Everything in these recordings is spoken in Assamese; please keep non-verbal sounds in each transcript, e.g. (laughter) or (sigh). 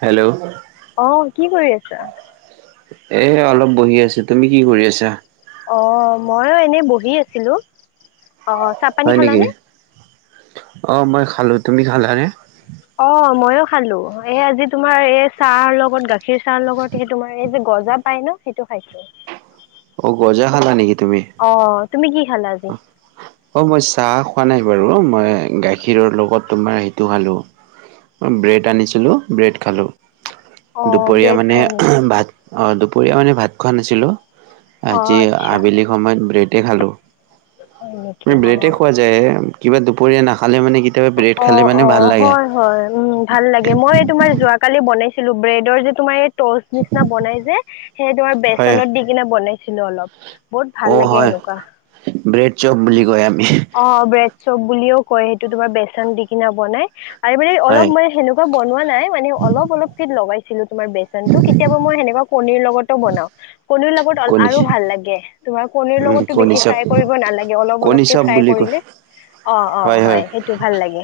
হেল্ল' অ কি কৰি আছা? এ অলপ বহি আছো। তুমি কি কৰি আছা? অ মই এনে বহি আছিলোঁ। অ চাহ পানী হয় নেকি? খালানে? অঁ মই খালোঁ তুমি খালানে? অ ময়ো খালো। এই আজি তোমাৰ এই চাহৰ লগত গাখীৰ চাহৰ লগত হে তোমাৰ এইযে গজাত পাই ন সেইটো খাইছোঁ। অ গজা খালা নেকি তুমি? অ তুমি কি খালা? আজি? অ মই চাহ খোৱা নাই বাৰু, মই গাখীৰৰ লগত তোমাৰ সেইটো খালো ব্ৰেড আনিছিলো ব্ৰেড খালো, অ' দুপৰীয়া ব্ৰেড মানে খালা নেকি? ভাত অঁ দুপৰীয়া মানে ভাত খোৱা নাছিলোঁ, অ' আজি আচ্ছা আবেলি সময়ত ব্ৰেডেই খালোঁ। হয় নেকি? ব্ৰেডে অ' খোৱা যায় কিবা দুপৰীয়া নাখালে মানে কেতিয়াবা ব্ৰেড অ খালে মানে অ ভাল লাগে হয় হয় উম ভাল লাগে। মই তোমাৰ যোৱা কালি বনাইছিলোঁ ব্ৰেডৰ যে তোমাৰ এই টছ নিচিনা বনাই যে সেই তোমাৰ হয় বেচনত কিনে বনাইছিলো অলপ। বহুত ভাল অ লাগে হয় সেনেকুৱা। ব্ৰেড চপ বুলি কয় আমি অ ব্ৰেড চব বুলিও কয়। সেইটো তোমাৰ বেচন দি কিনা বনাই আৰু মানে হয় অলপ মানে সেনেকুৱা বনোৱা নাই। মানে অলপ অলপকে লগাইছিলোঁ তোমাৰ বেচন টো কেতিয়াবা মই সেনেকুৱা কণীৰ লগতো বনাও। কণীৰ লগত আৰু কণী ভাল লাগে। তোমাৰ কণীৰ উম লগতো কণী বেছি চপ ফ্ৰাই কৰিব নালাগে অলপ কণী অলপকে চপ ফ্ৰাই বুলি কয় কৰিলে অ অ হয় সেই টো ভাল লাগে।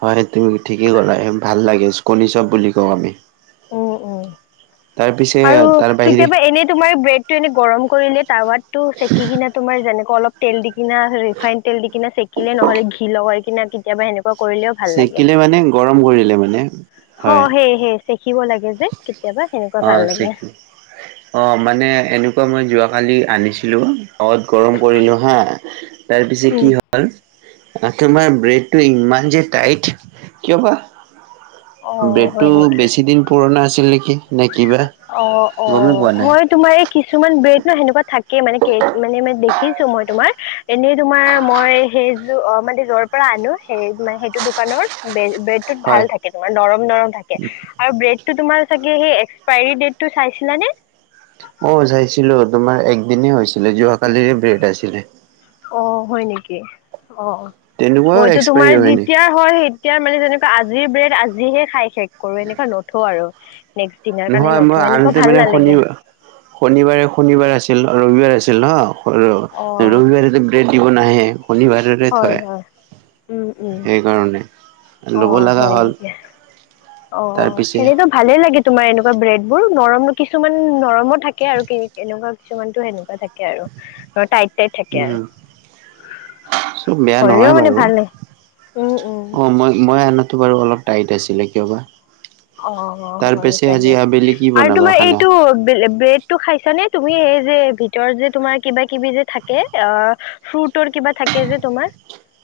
হয় তুমি ঠিকেই ক'লা ভাল লাগে কণী চপ বুলি কওঁ আমি। উম উম তাৰ পিছে আৰু তাৰ বাহিৰে কেতিয়াবা এনে তোমাৰ ব্ৰেড এনে গৰম কৰিলে তাৱাত টো চেকি কিনা তোমাৰ যেনেক অলপ তেল দি কিনা ৰিফাইন তেল দি কিনা চেকিলে নহ'লে ঘি লগাই কিনা কেতিয়াবা সেনেকুৱা কৰিলেও ভাল লাগে। চেকিলে মানে গৰম কৰিলে মানে অ হয় সেই সে শিকিব লাগে যে কেতিয়াবা সেনেকুৱা অ ভাল লাগে। চেকি অ মানে এনেকুৱা মই যোৱাকালি আনিছিলোঁ ঘৰত গৰম কৰিলো হা তাৰপিছে কি হ'ল আৰু তোমাৰ ব্ৰেডটো ইমান যে টাইত কিয় বা? অঁ হয় ব্ৰেডটো নেকি বেছিদিন পুৰণা আছিল নেকি নে কিবা? অ অ গমেই পোৱা নাই হয় তোমাৰ এই কিছুমান ব্ৰেড ন সেনেকুৱা থাকেই, মানে মানে দেখি, দেখিছোঁ মই তোমাৰ, এনেই তোমাৰ মই সেইযোৰ অ মানে যৰ পৰা আনো সেই সেইটো দোকানৰ ব্ৰেডটোত ভাল হয় থাকে তোমাৰ নৰম নৰম থাকে, আৰু ব্ৰেডটো তোমাৰ চাগে সেই এক্সপাইৰি ডেটটো চাইছিলানে? অ চাইছিলো তোমাৰ একদিনে হৈছিলে যোৱাকালিৰে ব্ৰেড আছিলে। অ হয় নেকি? অ তেনেকুৱাও মইতো তোমাৰ এক্সপায়াৰী হয় নি যেতিয়া হয় সেই তেতিয়াৰ মানে যেনেকুৱা আজিৰ ব্ৰেড আজিহে খাই শেষ কৰো এনেকুৱা নথোও আৰু নেক্স নহয় মই আনোতে মানে শনি শনিবাৰে শনিবাৰে আছিল ৰবিবাৰ আছিল হ অঁ ৰবিবাৰে ব্ৰেড দিব নাহে শনিবাৰৰে হয় থয় হয় সেইকাৰণে। অ ল'ব লগা হয় হ'ল নেকি? অ তাৰ পিছে সেনেতো ভালেই লাগে তোমাৰ এনেকুৱা ব্ৰেডবোৰ, নৰম কিছুমান নৰমো থাকে আৰু এনেকুৱা কিছুমানতটো সেনেকুৱা থাকে। আৰ টাইট টাইট থাকে আৰু। উম চব বেয়া হ'লেও নহয় মানে বাৰু ভাল লাগে উম উম অ মই মই আ টো বাৰু অলপ টাইট আছিলে কিয় বা? অ' তাৰ হয় পিছে আজি চাগে আবেলি কি আৰু বনাবা তোমাৰ খানা? এইটো ব্ৰেড টো খাইছানে তুমি সেই যে ভিতৰত যে তোমাৰ কিবা কিবি যে থাকে অ ফ্ৰুটৰ কিবা থাকে যে তোমাৰ।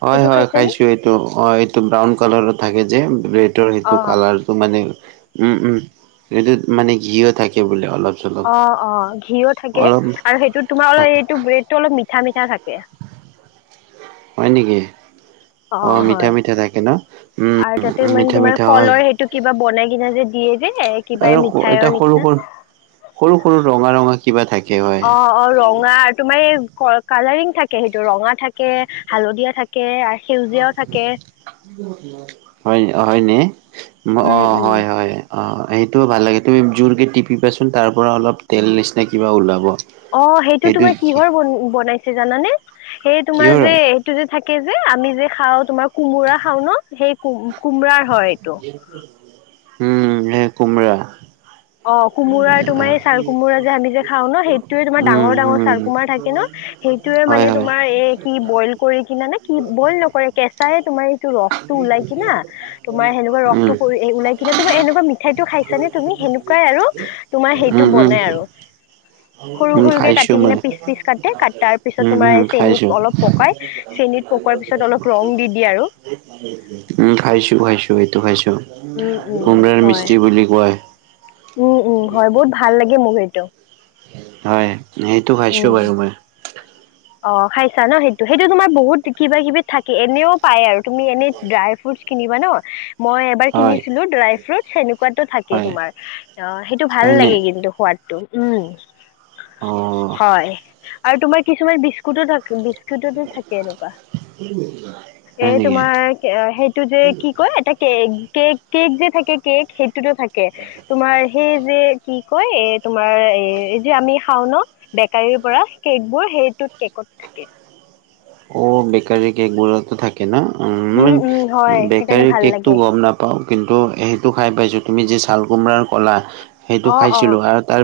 হয় সেইটো হয় খাইছানে খাইছো। এইটো অ' এইটো ব্ৰাউন কালাৰো থাকে যে ৰেডৰ অ সেইটো কালাৰ। মানে উম -উম সেইটো মানে ঘিও থাকে বোলে অলপ। চলপ অ- অ ঘিও থাকে অলপ আৰু সেইটো তোমাৰ অলপ এই ব্ৰেডটো অলপ মিঠা মিঠা থাকে। হয় নেকি? (inaudible) অ' মিঠা হয় মিঠা থাকে ন উম আৰু তাতে মান মিঠা তোমাৰ মিঠা হয় ফলৰ সেইটো কিবা বনাই কিনা যে দিয়ে যে। কিবা আৰু এটা মিঠাইৰ সৰু নিচিনা। সৰু সৰু সৰু ৰঙা ৰঙা। কিবা থাকে। হয় অ, অ ৰঙা। তোমাৰ এই কালাৰিং থাকে সেইটো ৰঙা থাকে হালধীয়া থাকে। সেউজীয়াও থাকে হয় হয় নে? অ উম উম হয় হয়। অ' সেইটো ভাল লাগে তুমি জোৰকে টিপিবাচোন তাৰ পৰা অলপ তেল নিচিনা কিবা ওলাব। অ সেইটো তোমাৰ কিহৰ বনাইছে জানানে? সেই তোমাৰ কিহৰ যে হয় এইটো যে থাকে যে আমি যে খাওঁ তোমাৰ কোমোৰা খাও ন, সেই কোমোৰা হয় এইটো। উম হেই কুমৰা। অ' কোমোৰাৰ তোমাৰ এই ছাল কোমোৰা যে আমি যে খাওঁ ন, সেইটোয়ে তোমাৰ উম ডাঙৰ ডাঙৰ ছাল উম কোমাৰ থাকে ন। সেইটোয়ে হয় মানে হয় তোমাৰ এই কি বইল কৰি কিনে নে কি বইল নকৰে কেঁচাই তোমাৰ ৰস টো ওলাই কিনা তোমাৰ সেনেকুৱা উম ৰসটো কৰি ওলাই কিনা তোমাৰ এনেকুৱা সেইটো খাইছানে তুমি? সেনেকুৱাই আৰু তোমাৰ উম সেইটো উম বনাই আৰু। উম সৰু-সৰুকে খাইছো কাটি কিনে মই পিচ-পিচ কাট তাৰ পিছত উম উম তোমাৰ চেনি খাইছো অলপ পকাই চেনি ত পকোৱাৰ পিছত অলপ ৰং দি দিয়ে আৰু। উম খাইছো খাইছো এইটো খাইছো উম উম কোমৰাৰ হয় মিস্ত্ৰী বুলি কয়। উম, উম হয় বহুত ভাল লাগে মুভিটো। হয় সেইটো খাইছো উম বাৰু মই। অ, খাইছা ন সেইটো সেইটো তোমাৰ বহুত কিবা কিবি থাকে এনেও পায় আৰু তুমি এনে ড্ৰাই ফ্ৰুটছ কিনিবা ন মই এবাৰ হয় কিনিছিলো ড্ৰাই ফ্ৰুট সেনেকুৱাতটো থাকে হয় তোমাৰ। অ' সেইটো ভাল হয়নে লাগে কিন্তু সোৱাদটো উম। অ'। হয় আৰু তোমাৰ কিছুমান বিস্কুতো থাকে বিস্কুতো থাকে এনেকুৱা। এ, হয় নেকি তোমাৰ সেইটো যে কি কয় এটা কে কেক কেক যে থাকে কেক সেইটোতো থাকে তোমাৰ সেই যে কি কয় তোমাৰ এই যে আমি খাও ন' বেকাৰীৰ পৰা কেক বোৰ সেইটোত কেকত থাকে। অ, বেকাৰি কেক গো থাকে ন ম উম উম হয় সেইকাৰণে বেকাৰিৰ ভাল কেক তো লাগে গম নাপ পাওঁ কিন্তু সেইটো খাই পাইছোঁ তুমি যি ছাল কোমোৰাৰ ক'লা সেইটো অঁ অঁ খাইছিলোঁ আৰু তাৰ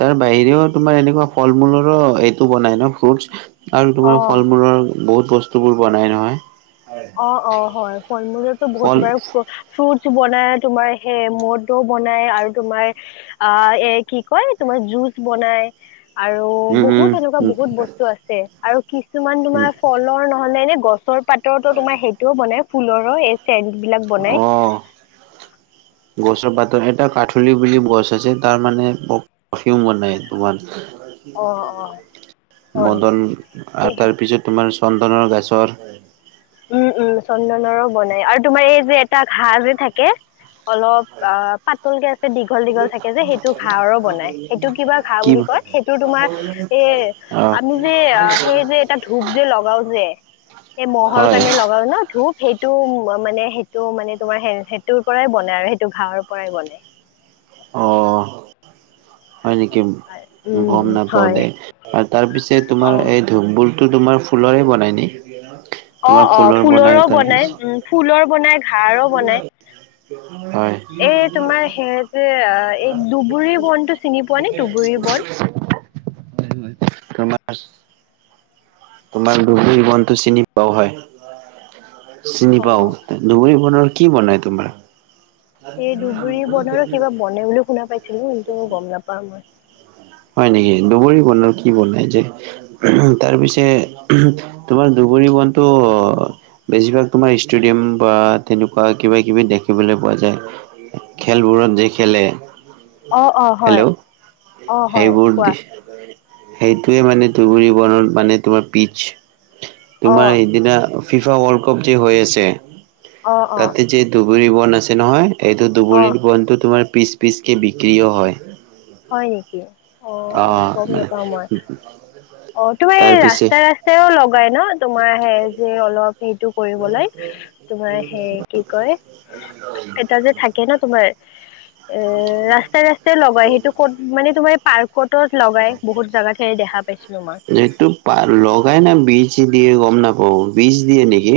তাৰ বাহিৰেও তোমাৰ এনেকুৱা ফল মূলৰো এইটো বনাই ন ফ্ৰুটচ। আৰু তোমাৰ অঁ ফল-মূলৰ বহুত বস্তু বোৰ বনাই নহয়। অ', অ' হয় ফল মূলো বহুত ফল বাৰ ফ্ৰুটছ বনাই তোমাৰ সেই মদ বনাই আৰু তোমাৰ আ এ কি কয় তোমাৰ জুচ বনাই। আৰু উম, বহুত এনেকুৱা উম, বহুত বস্তু আছে আৰু। কিছুমান উম, তোমাৰ ফলৰ নহলে এনে গছৰ পাতৰো তোমাৰ সেইটোও বনাই। ফুলৰো এইচেণ্ট বিলাক বনাই। অ', গছৰ পাতৰ এটা কাঠলি বুলি গছ আছে তাৰ মানে পাৰফিউম বনাই তোমাৰ। অঁ অঁ হয় মদন আ এহ তাৰ পিছত তোমাৰ চন্দনৰ গাছৰ উম, উম চন্দনৰো বনাই আৰু তোমাৰ এই যে এটা ঘাঁহ যে থাকে অলপ আ- পাতল কে আছে দীঘল দীঘল থাকে যে সেইটো ঘাঁহ বনাই সেইটো কিবা ঘাঁহ কি বুলি কয়? সেইটো তোমাৰ এ অ', আমি যে সেই যে এটা ধূপ যে লগাও যে। এ, মহৰ কাৰণে হয়। ল গাও ন, ধূপ সেইটো মানে সেইটো মানে তোমাৰ সেইটোৰ পৰাই বন আৰু সেইটো ঘাৰ পৰাই বনাই। অঁ। হয় নেকি উম গম নাপাও হয় দে আৰু তাৰ পিছে তোমাৰ অ এই ধুব বোৰ কি তোমাৰ ফুলৰে বনাই নি? তোমাৰ অঁ অঁ ফুলৰ ফুলৰো তাৰ বনাই পিছত উ ফুলৰ বনাই ঘাৰো বনায়। হয়। তোমাৰ সেই যে এই দুবুৰী বনটো চিনি পোৱা নে দুবুৰী বন? (unintelligible) তোমাৰ দুবুৰী বনটো চিনি পাওঁ হয় চিনি অঁ পাওঁ। ধুবুৰি বনৰ কি বনায় তোমাৰ। সেই ধুবুৰী বনৰো কিবা বনে বুলি শুনা পাইছিলো কিন্তু গম নাপাওঁ মই। হয় নেকি, দুবৰি বনৰ কি বনাই যে তাৰপিছে তোমাৰ দুবৰী বনটো বেছিভাগ তোমাৰ ইষ্টোদিয়াম বা তেনেকুৱা কিবা কিবি দেখিবলৈ পোৱা যায়। খেলবোৰত যে খেলে অঁ অঁ হয়। হেল্ল' অঁ হয় সেইবোৰ দি কোৱা সেইটোৱে মানে দুবুৰী বনৰ মানে তোমাৰ পিচ। তোমাৰ অঁ সেদিনা ফিফা ৱৰ্ল্ড কাপ যে হৈ আছে অঁ অঁ তাতে যে দুবুৰি বন আছে নহয় এইটো অঁ দুবুৰী বনটো তোমাৰ পিচ -পিচকে বিক্ৰীয়ো হয়। হয় নেকি অ, গম নাপাওঁ মই অহ তোমাৰ তাৰ এই পিছে ৰাস্তাই - ৰাস্ত তেওঁ লগাই ন' তোমাৰ হে যে অলপ সেইটো কৰিবলৈ তোমাৰ হে কি কৰে, এটা যে থাকে ন তোমাৰ এ ৰাস্তাই- ৰাস্তাই লগাই সেইটো ক'ত মানে তোমাৰ এই পাৰ্কত লগাই বহুত জাগাত হেই দেখা পাইছিলোঁ মই। যিহেতু পা লগাই নে বীজে দিয়ে গম নাপাওঁ বীজ দিয়ে নেকি।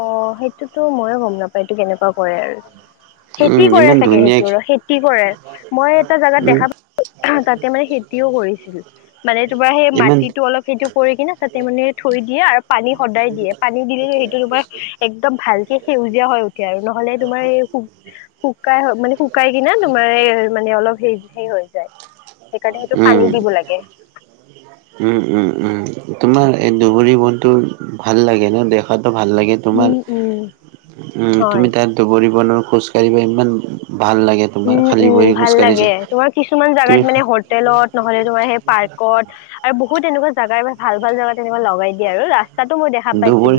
অঁ', সেইটোতো ময়ো গম নাপাই এইটো কেনেকুৱা কৰে আৰ খেতি উম কৰে ইমান চাগে ধুনীয়া সেইটোৰ খেতি কৰে মই এটা জাগাত দেখা পা (unintelligible) মানে তোমাৰ সেই ইমান মাটিটো অলপ সেইটো কৰি কিনে তাতে মানে থৈ দিয়ে আৰু পানী সদায় দিয়ে পানী দিলে স তোমাৰ একদম ভালকে সেউজীয়া হৈ উঠে আৰু নহ'লে তোমাৰ এই শুক শুকাই মানে শুকাই কিনে তোমাৰ মানে এ অলপ হে হেই হৈ যায়। সেইকাৰণে সেইটো উম পানী দিব লাগে। উম- উম -উম তোমাৰ এই দুবুৰী বনটো ভাল লাগে ন দেখাটো ভাল লাগে। তোমাৰ উম উম উম তুমি হয়। তাৰ দুবুৰী বনৰ খোজ কাঢ়িব ইমান ভাল লাগে। তোমাৰ উম- খালী উম ভৰি খোজ ভাল লাগে কাঢ়িছে। তোমাৰ কিছুমান জাগাত তুমি মানে হট হোটেলত নহ'লে তোমাৰ সেই পাৰ্কত আৰু বহুত তেনেকুৱা জাগা ভাল -ভাল জাগা তেনেকোৱা লগাই দিয়ে আৰু ৰা দুবুৰী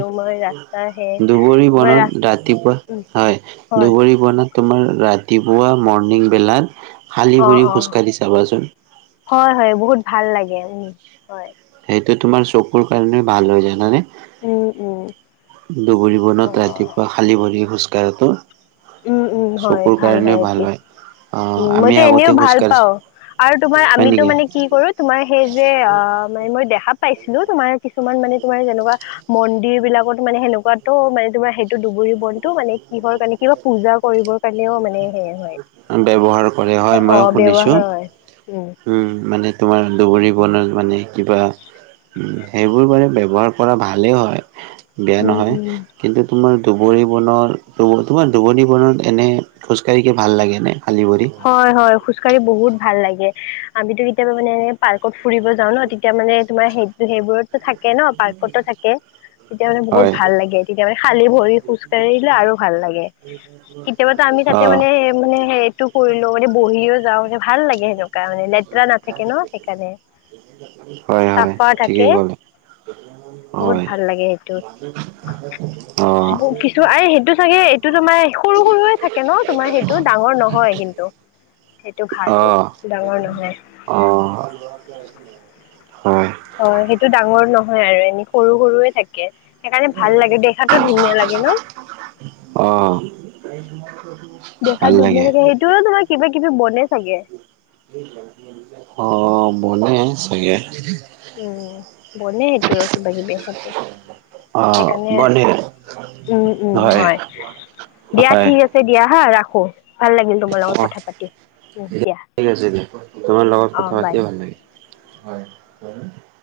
সেই -দুবুৰী তোমাৰ ৰাস বনত ৰাতিপুৱা উম হয়। হয় দুবুৰী বনত তোমাৰ ৰাতিপুৱা মৰ্ণিংবেলাত খালি অ ভৰি অ খোজকাঢ়ি চাবাচোন। হয়- হয় বহুত ভাল লাগে উম হয়। সেইটো তোমাৰ চকুৰ কাৰণে ভাল হয় জানানে? উম -উম দুবুৰী অ বনত ৰাতিপুৱা খালী ভৰি খোজ কাঢ়াতো উম উম হয় ভাল হয় এইটো। অ', উম আমি মইতো আগতে এনেওঁ খোজ ভাল কাঢ়িছো পাওঁ আৰু তোমাৰ হয় আমিতো নেকি? মানে কি কৰোত তোমাৰ সেই যে অ মানে মই দেখা পাইছিলোঁ তোমাৰ কিছুমান মানে তোমাৰ যেনেকুৱা মন্দিৰ বিলাকত মানে সেনেকুৱা ত মানে তোমাৰ সে- টো দুবুৰী বনটো মানে কিহৰ কাৰণে কিবা পূজা কৰিব কাৰণেও মানে সেই হয়, ব্যৱহাৰ কৰে হয় অ ময়ো শুনিছো। ব্যৱহাৰ হয় উম। উম, মানে তোমাৰ দুবুৰী বনত মানে কিবা উম, সেইবোৰ মানে ব্যৱহাৰ কৰা ভালে হয়। বেয়া উম নহয় উম কিন্তু তোমাৰ দুবুৰী বনৰ ক'ব তোমাৰ দুবুৰী বনত এনে খোজকাঢ়ি ভাল লাগে নে খালি ভৰি হয় হয় খোজকাঢ়ি বহুত ভাল লাগে আমিতো কেতিয়াবা মানে পাৰ্কত ফুৰিব যাও ন, তেত- তেয়া মানে তোমাৰ সেই সেইবোৰতো থাকে ন পাৰ্কতো থাকে। তেতিয়া মানে বহুত ভাল হয় লাগে তেতিয়া মানে খালী ভৰি খোজকাঢ়ি দিলে আৰু ভাল লাগে। কেতিয়াবাতো আমি তাতে অ মানে মানে সেইত টো কৰিলও মানে বহিও যাওঁ মানে ভাল লাগে সেনেকোৱা মানে লেত- তেৰা নাথাকে ন সেইকাৰণে হয় হয় চাফা থাকে। ঠিকেই ক'লে বহুত হয় ভাল লাগে সেইটো অ (unintelligible) টো আৰে সেইটো চাগে এইটো তোমাৰ সৰু সৰুৱে থাকে ন তোমাৰ সেইটো ডাঙৰ নহয় কিন্তু। সেইটো অ ঘাহটো ডাঙৰ নহয়। অ, হয়। হয় সেইটো ডাঙৰ নহয় আৰু এনে সৰু সৰুৱে থেক- কে সেইকাৰণে ভাল লাগে দেখাতো ধুনীয়া লাগে ন। অহ। দেখাত ধুনীয়া থাকে সেইটো তোমাৰ কিবা কিবি বনে চাগে। অ বনে চাগে। উম বনে সেইটো কিবা কিবি সেটো। অ সেইকাৰণে বনে উম উম হয় দিয়া হয় ঠিক আছ- ছে দিয়া হা ৰাখোঁ। ভাল লাগিল তোমাৰ লগত অ কথা পাতি দিয়া ঠিক আছে দিয়া তোমাৰ লগত অঁ কথা বাই পাতিয়ে ভাল লাগিল। হয়।